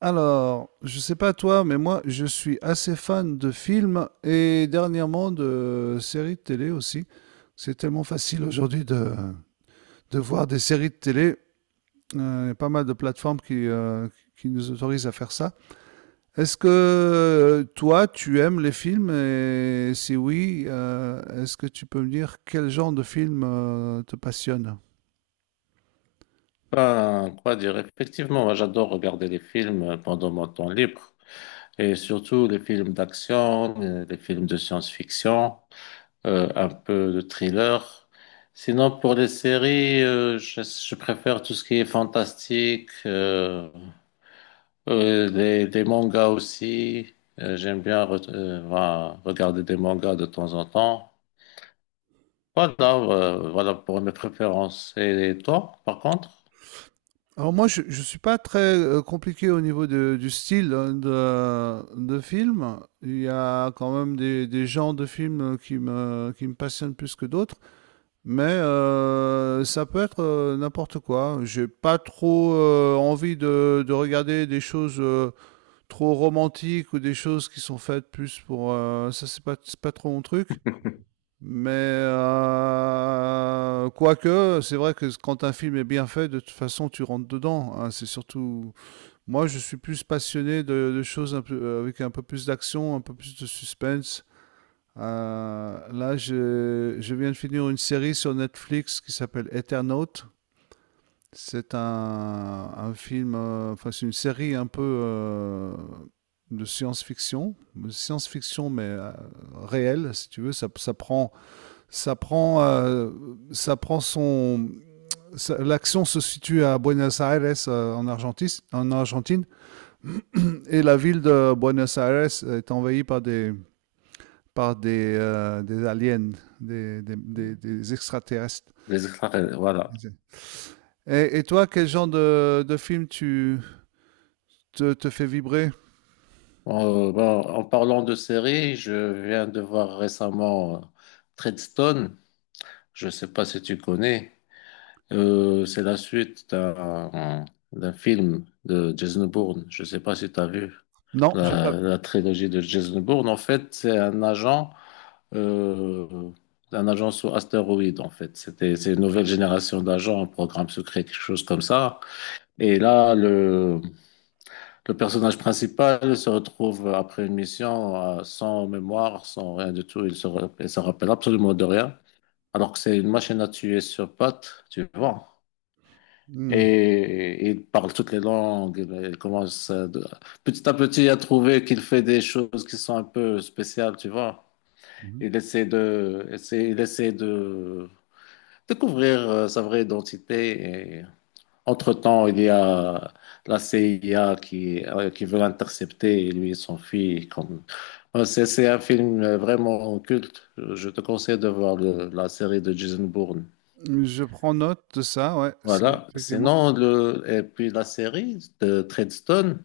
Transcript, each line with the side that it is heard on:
right: Alors, je sais pas toi, mais moi, je suis assez fan de films et dernièrement de séries de télé aussi. C'est tellement facile aujourd'hui de voir des séries de télé. Il y a pas mal de plateformes qui nous autorisent à faire ça. Est-ce que toi, tu aimes les films? Et si oui, est-ce que tu peux me dire quel genre de film te passionne?
left: Ben, quoi dire? Effectivement, moi, j'adore regarder les films pendant mon temps libre et surtout les films d'action, les films de science-fiction, un peu de thriller. Sinon, pour les séries, je préfère tout ce qui est fantastique, les mangas aussi. J'aime bien voilà, regarder des mangas de temps en temps. Voilà, voilà pour mes préférences. Et toi, par contre,
right: Alors moi, je ne suis pas très compliqué au niveau du style de film. Il y a quand même des genres de films qui me passionnent plus que d'autres. Mais ça peut être n'importe quoi. J'ai pas trop envie de regarder des choses trop romantiques ou des choses qui sont faites plus pour... ça, c'est pas trop mon truc. Mais quoique, c'est vrai que quand un film est bien fait, de toute façon, tu rentres dedans, hein. C'est surtout. Moi, je suis plus passionné de choses un peu, avec un peu plus d'action, un peu plus de suspense. Là, je viens de finir une série sur Netflix qui s'appelle Eternaut. C'est un film, enfin, c'est une série un peu de science-fiction. De science-fiction, mais réelle, si tu veux. Ça prend ça prend, ça prend son. L'action se situe à Buenos Aires, en, en Argentine, et la ville de Buenos Aires est envahie par des des aliens, des extraterrestres.
left: les extraterrestres, voilà.
right: Et toi, quel genre de film tu te fait vibrer?
left: Bon, en parlant de séries, je viens de voir récemment Treadstone. Je ne sais pas si tu connais. C'est la suite d'un film de Jason Bourne. Je ne sais pas si tu as vu
right: Non, j'ai
left: la,
right: pas.
left: la trilogie de Jason Bourne. En fait, c'est euh, un agent sous astéroïde. En fait, c'est une nouvelle génération d'agents, un programme secret, quelque chose comme ça. Et là, le personnage principal se retrouve après une mission sans mémoire, sans rien du tout. Il se rappelle absolument de rien. Alors que c'est une machine à tuer sur pattes, tu vois.
right: Hmm.
left: Et il parle toutes les langues. Il commence petit à petit à trouver qu'il fait des choses qui sont un peu spéciales, tu vois. Il essaie de découvrir sa vraie identité. Entre-temps, il y a la CIA qui veut l'intercepter, et lui et son fils. C'est un film vraiment culte. Je te conseille de voir la série de Jason Bourne.
right: Je prends note de ça, ouais, c'est
left: Voilà.
right: effectivement.
left: Sinon, et puis la série de Treadstone,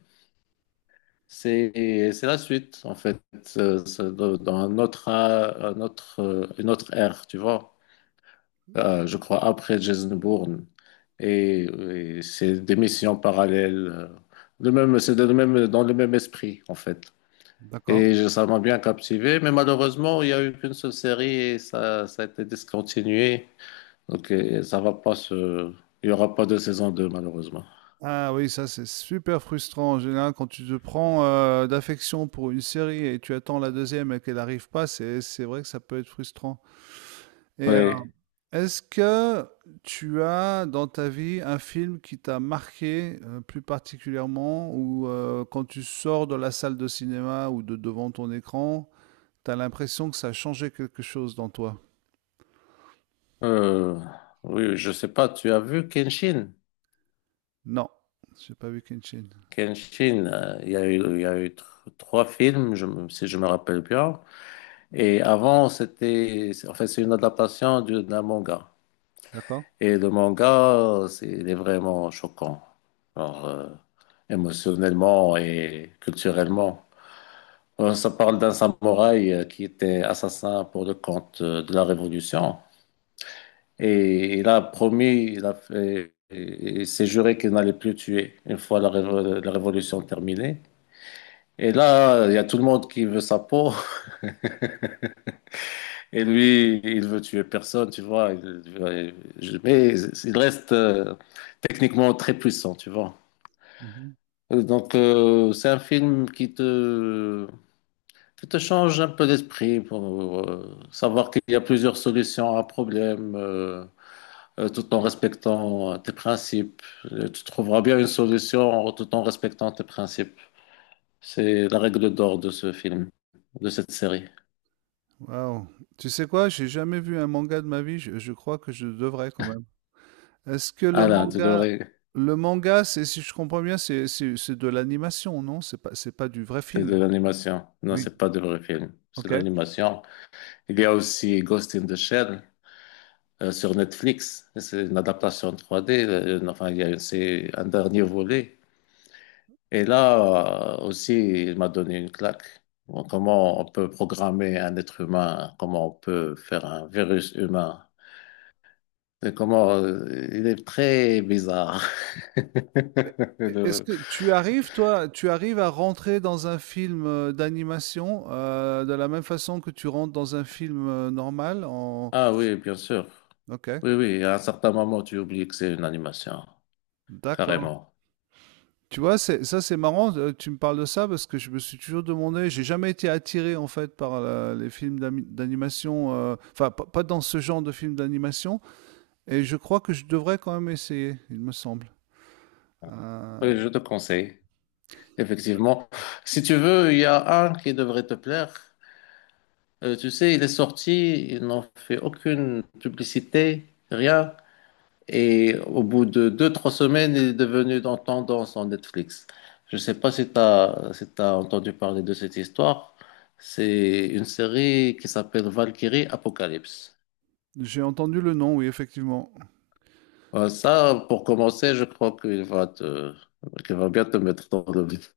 left: c'est la suite, en fait. C'est dans un autre, une autre ère, tu vois. Je crois, après Jason Bourne. Et c'est des missions parallèles. Le même, même, dans le même esprit, en fait.
right: D'accord.
left: Et ça m'a bien captivé, mais malheureusement, il n'y a eu qu'une seule série et ça a été discontinué. Donc, ça va pas se... Il n'y aura pas de saison 2 malheureusement.
right: Ah oui, ça c'est super frustrant en général quand tu te prends d'affection pour une série et tu attends la deuxième et qu'elle n'arrive pas, c'est vrai que ça peut être frustrant. Et euh,
left: Oui.
right: est-ce que tu as dans ta vie un film qui t'a marqué plus particulièrement ou quand tu sors de la salle de cinéma ou de devant ton écran, t'as l'impression que ça a changé quelque chose dans toi?
left: Euh, oui, je sais pas, tu as vu Kenshin?
right: Non, j'ai pas vu Kenshin.
left: Kenshin, il y a eu, il y a eu tr- trois films, si je me rappelle bien. Et avant, en fait, c'est une adaptation d'un manga.
right: D'accord.
left: Et le manga, il est vraiment choquant. Alors, émotionnellement et culturellement. Ça parle d'un samouraï qui était assassin pour le compte de la Révolution. Et il a promis, il a fait, il s'est juré qu'il n'allait plus tuer une fois la Révolution terminée. Et là, il y a tout le monde qui veut sa peau. Et lui, il veut tuer personne, tu vois. Mais il reste techniquement très puissant, tu vois. Donc, c'est un film qui te change un peu d'esprit pour savoir qu'il y a plusieurs solutions à un problème, tout en respectant tes principes. Tu trouveras bien une solution tout en respectant tes principes. C'est la règle d'or de ce film, de cette série.
right: Waouh. Tu sais quoi? J'ai jamais vu un manga de ma vie. Je crois que je devrais quand même. Est-ce que
left: Ah
right: le
left: là, tu
right: manga,
left: devrais.
right: Le manga, c'est, si je comprends bien, c'est de l'animation, non? C'est pas du vrai
left: C'est de
right: film.
left: l'animation. Non,
right: Oui.
left: c'est pas de vrai film. C'est
right: Ok.
left: de l'animation. Il y a aussi Ghost in the Shell sur Netflix. C'est une adaptation 3D. Enfin, il y a une- c'est un dernier volet. Et là aussi, il m'a donné une claque. Bon, comment on peut programmer un être humain? Comment on peut faire un virus humain? Et comment il est très bizarre.
right: Est-ce
left: Le-
right: que tu arrives, toi, tu arrives à rentrer dans un film d'animation de la même façon que tu rentres dans un film normal en...
left: Ah oui, bien sûr.
right: Ok.
left: Oui, oui. À un certain moment, tu oublies que c'est une animation.
right: D'accord.
left: Carrément.
right: Tu vois, ça c'est marrant, tu me parles de ça parce que je me suis toujours demandé, j'ai jamais été attiré en fait par les films d'animation, enfin pas dans ce genre de films d'animation, et je crois que je devrais quand même essayer, il me semble. Euh,
left: Oui, je te conseille, effectivement. Si tu veux, il y a un qui devrait te plaire. Tu sais, il est sorti, ils n'ont fait aucune publicité, rien. Et au bout de 2, 3 semaines, il est devenu dans tendance en Netflix. Je ne sais pas si tu as, si tu entendu parler de cette histoire. C'est une série qui s'appelle Valkyrie Apocalypse.
right: j'ai entendu le nom, oui, effectivement.
left: Ça, pour commencer, je crois qu'il va bien te mettre dans le vif.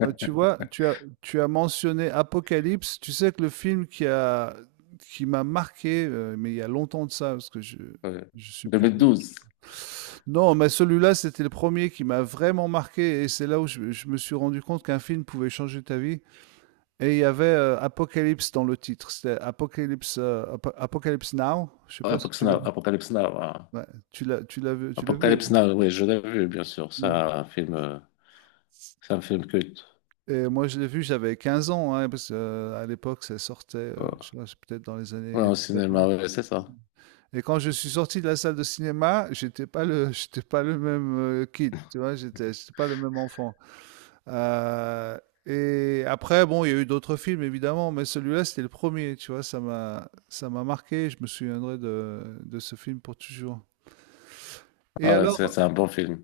right: Bah, tu vois, tu as mentionné Apocalypse, tu sais que le film qui m'a marqué, mais il y a longtemps de ça,
left: Euh,
right: je suis plus...
left: 2012,
right: Non, mais celui-là, c'était le premier qui m'a vraiment marqué et c'est là où je me suis rendu compte qu'un film pouvait changer ta vie. Et il y avait Apocalypse dans le titre. C'était Apocalypse, Apocalypse Now. Je sais pas si
left: Apocalypse
right: tu l'as
left: Now,
right: vu.
left: Apocalypse Now, hein.
right: Ouais, tu l'as vu. Tu l'as vu.
left: Apocalypse Now, oui, je l'ai vu, bien sûr. C'est
right: Ouais.
left: un film, euh, c'est un film culte.
right: Et moi, je l'ai vu, j'avais 15 ans, hein, parce qu'à l'époque, ça sortait,
left: Ouais,
right: je sais pas, c'est peut-être dans les
left: ouais,
right: années
left: au cinéma,
right: 80.
left: ouais, c'est ça.
right: Et quand je suis sorti de la salle de cinéma, j'étais pas le, j'étais pas le même kid, tu vois, j'étais pas le même enfant. Heu et après bon, il y a eu d'autres films évidemment, mais celui-là, c'était le premier, tu vois? Ça m'a marqué, je me souviendrai de ce film pour toujours. Et
left: Ah, ouais, c'est
right: alors
left: c'est un bon film.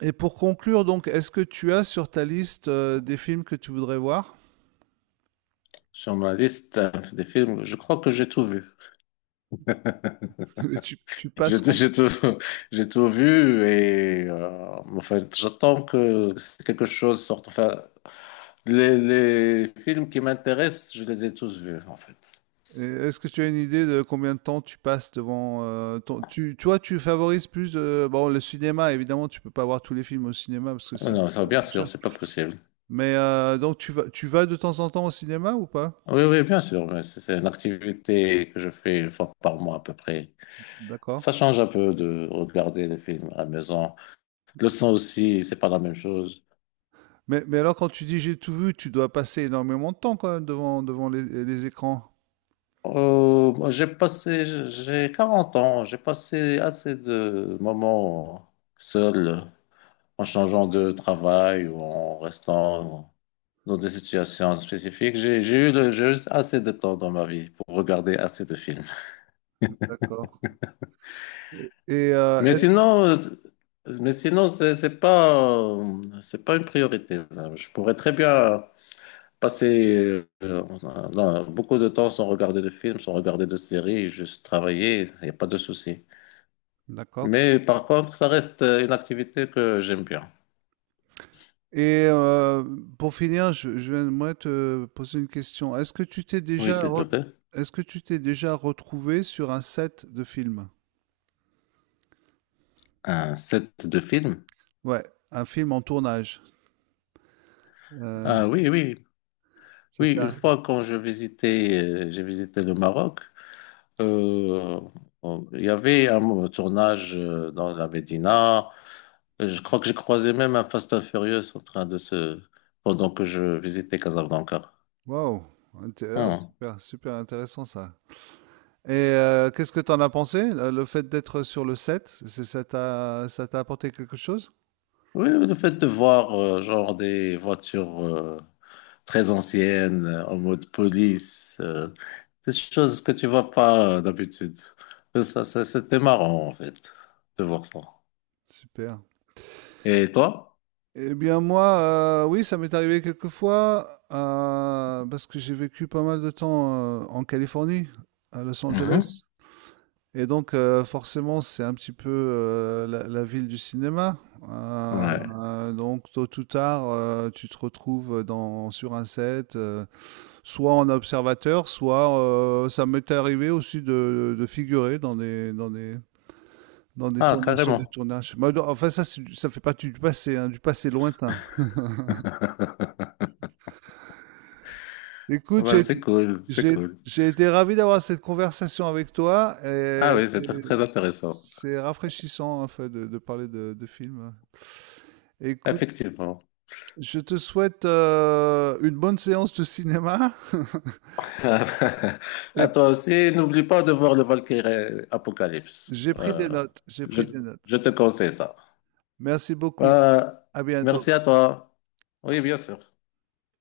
right: et pour conclure donc, est-ce que tu as sur ta liste, des films que tu voudrais voir?
left: Sur ma liste des films, je crois que j'ai tout vu.
right: Tu passes com.
left: J'ai tout, j'ai tout vu et en fait, j'attends que quelque chose sorte. Enfin, les films qui m'intéressent, je les ai tous vus en fait.
right: Et est-ce que tu as une idée de combien de temps tu passes devant ton... tu, toi, tu favorises plus bon le cinéma, évidemment, tu peux pas voir tous les films au cinéma parce que
left: Ah
right: ça
left: non, ça,
right: coûte un
left: bien
right: peu cher.
left: sûr, c'est pas possible.
right: Mais donc tu vas de temps en temps au cinéma ou pas?
left: Oui, oui, bien sûr, mais c'est une activité que je fais une fois par mois à peu près.
right: D'accord.
left: Ça change un peu de regarder les films à la maison. Le son aussi, c'est pas la même chose.
right: Mais alors quand tu dis j'ai tout vu, tu dois passer énormément de temps quand même devant devant les écrans.
left: Moi, j'ai 40 ans, j'ai passé assez de moments seul en changeant de travail ou en restant dans des situations spécifiques. J'ai eu assez de temps dans ma vie pour regarder assez de films.
right: D'accord. Et
left: Mais
right: est-ce
left: sinon, euh, c'est- mais sinon, c'est pas une priorité, ça. Je pourrais très bien passer beaucoup de temps sans regarder de films, sans regarder de séries, juste travailler, il n'y a pas de souci.
right: d'accord.
left: Mais par contre, ça reste une activité que j'aime bien.
right: Et pour finir, je vais moi te poser une question.
left: Oui, s'il te plaît.
right: Est-ce que tu t'es déjà retrouvé sur un set de film?
left: Un set de films.
right: Ouais, un film en tournage, heu,
left: Ah oui, oui.
right: ça
left: Oui,
right: t'est
left: une
right: arrivé.
left: fois quand je visitais, j'ai visité le Maroc, euh, il y avait un tournage dans la Médina. Je crois que j'ai croisé même un Fast and Furious en train de se... pendant que je visitais Casablanca.
right: Waouh! Inté oh
left: Hmm.
right: super, super intéressant ça. Et qu'est-ce que tu en as pensé? Le fait d'être sur le set, c'est ça t'a apporté quelque chose?
left: Oui, le fait de voir genre des voitures très anciennes en mode police, des choses que tu vois pas d'habitude. Ça, ça, c'était marrant en fait de voir ça.
right: Super.
left: Et toi?
right: Eh bien moi, oui, ça m'est arrivé quelques fois, parce que j'ai vécu pas mal de temps, en Californie, à Los Angeles et donc forcément, c'est un petit peu, heu, la ville du cinéma,
left: Ouais.
right: donc tôt ou tard, tu te retrouves, dans sur un set, soit en observateur, soit, ça m'est arrivé aussi de figurer dans des
left: Ah,
right: tournages sur des
left: carrément.
right: tournages. Bah, enfin ça, c'est du ça fait partie du passé, hein, du passé lointain. Écoute,
left: Bah,
right: j'ai,
left: c'est
right: Donc,
left: cool, c'est
right: j'ai-
left: cool.
right: j'ai été ravi d'avoir cette conversation avec toi
left: Ah
right: et
left: oui, c'est très, très intéressant.
right: c'est rafraîchissant en fait de parler de films. Écoute,
left: Effectivement.
right: je te souhaite une bonne séance de cinéma
left: À
right: et
left: toi aussi, n'oublie pas de voir le Valkyrie Apocalypse.
right: j'ai pris des
left: Euh,
right: notes, j'ai
left: je,
right: pris des notes.
left: je te conseille ça.
right: Merci beaucoup.
left: Euh,
right: À bientôt.
left: merci à toi. Oui, bien sûr.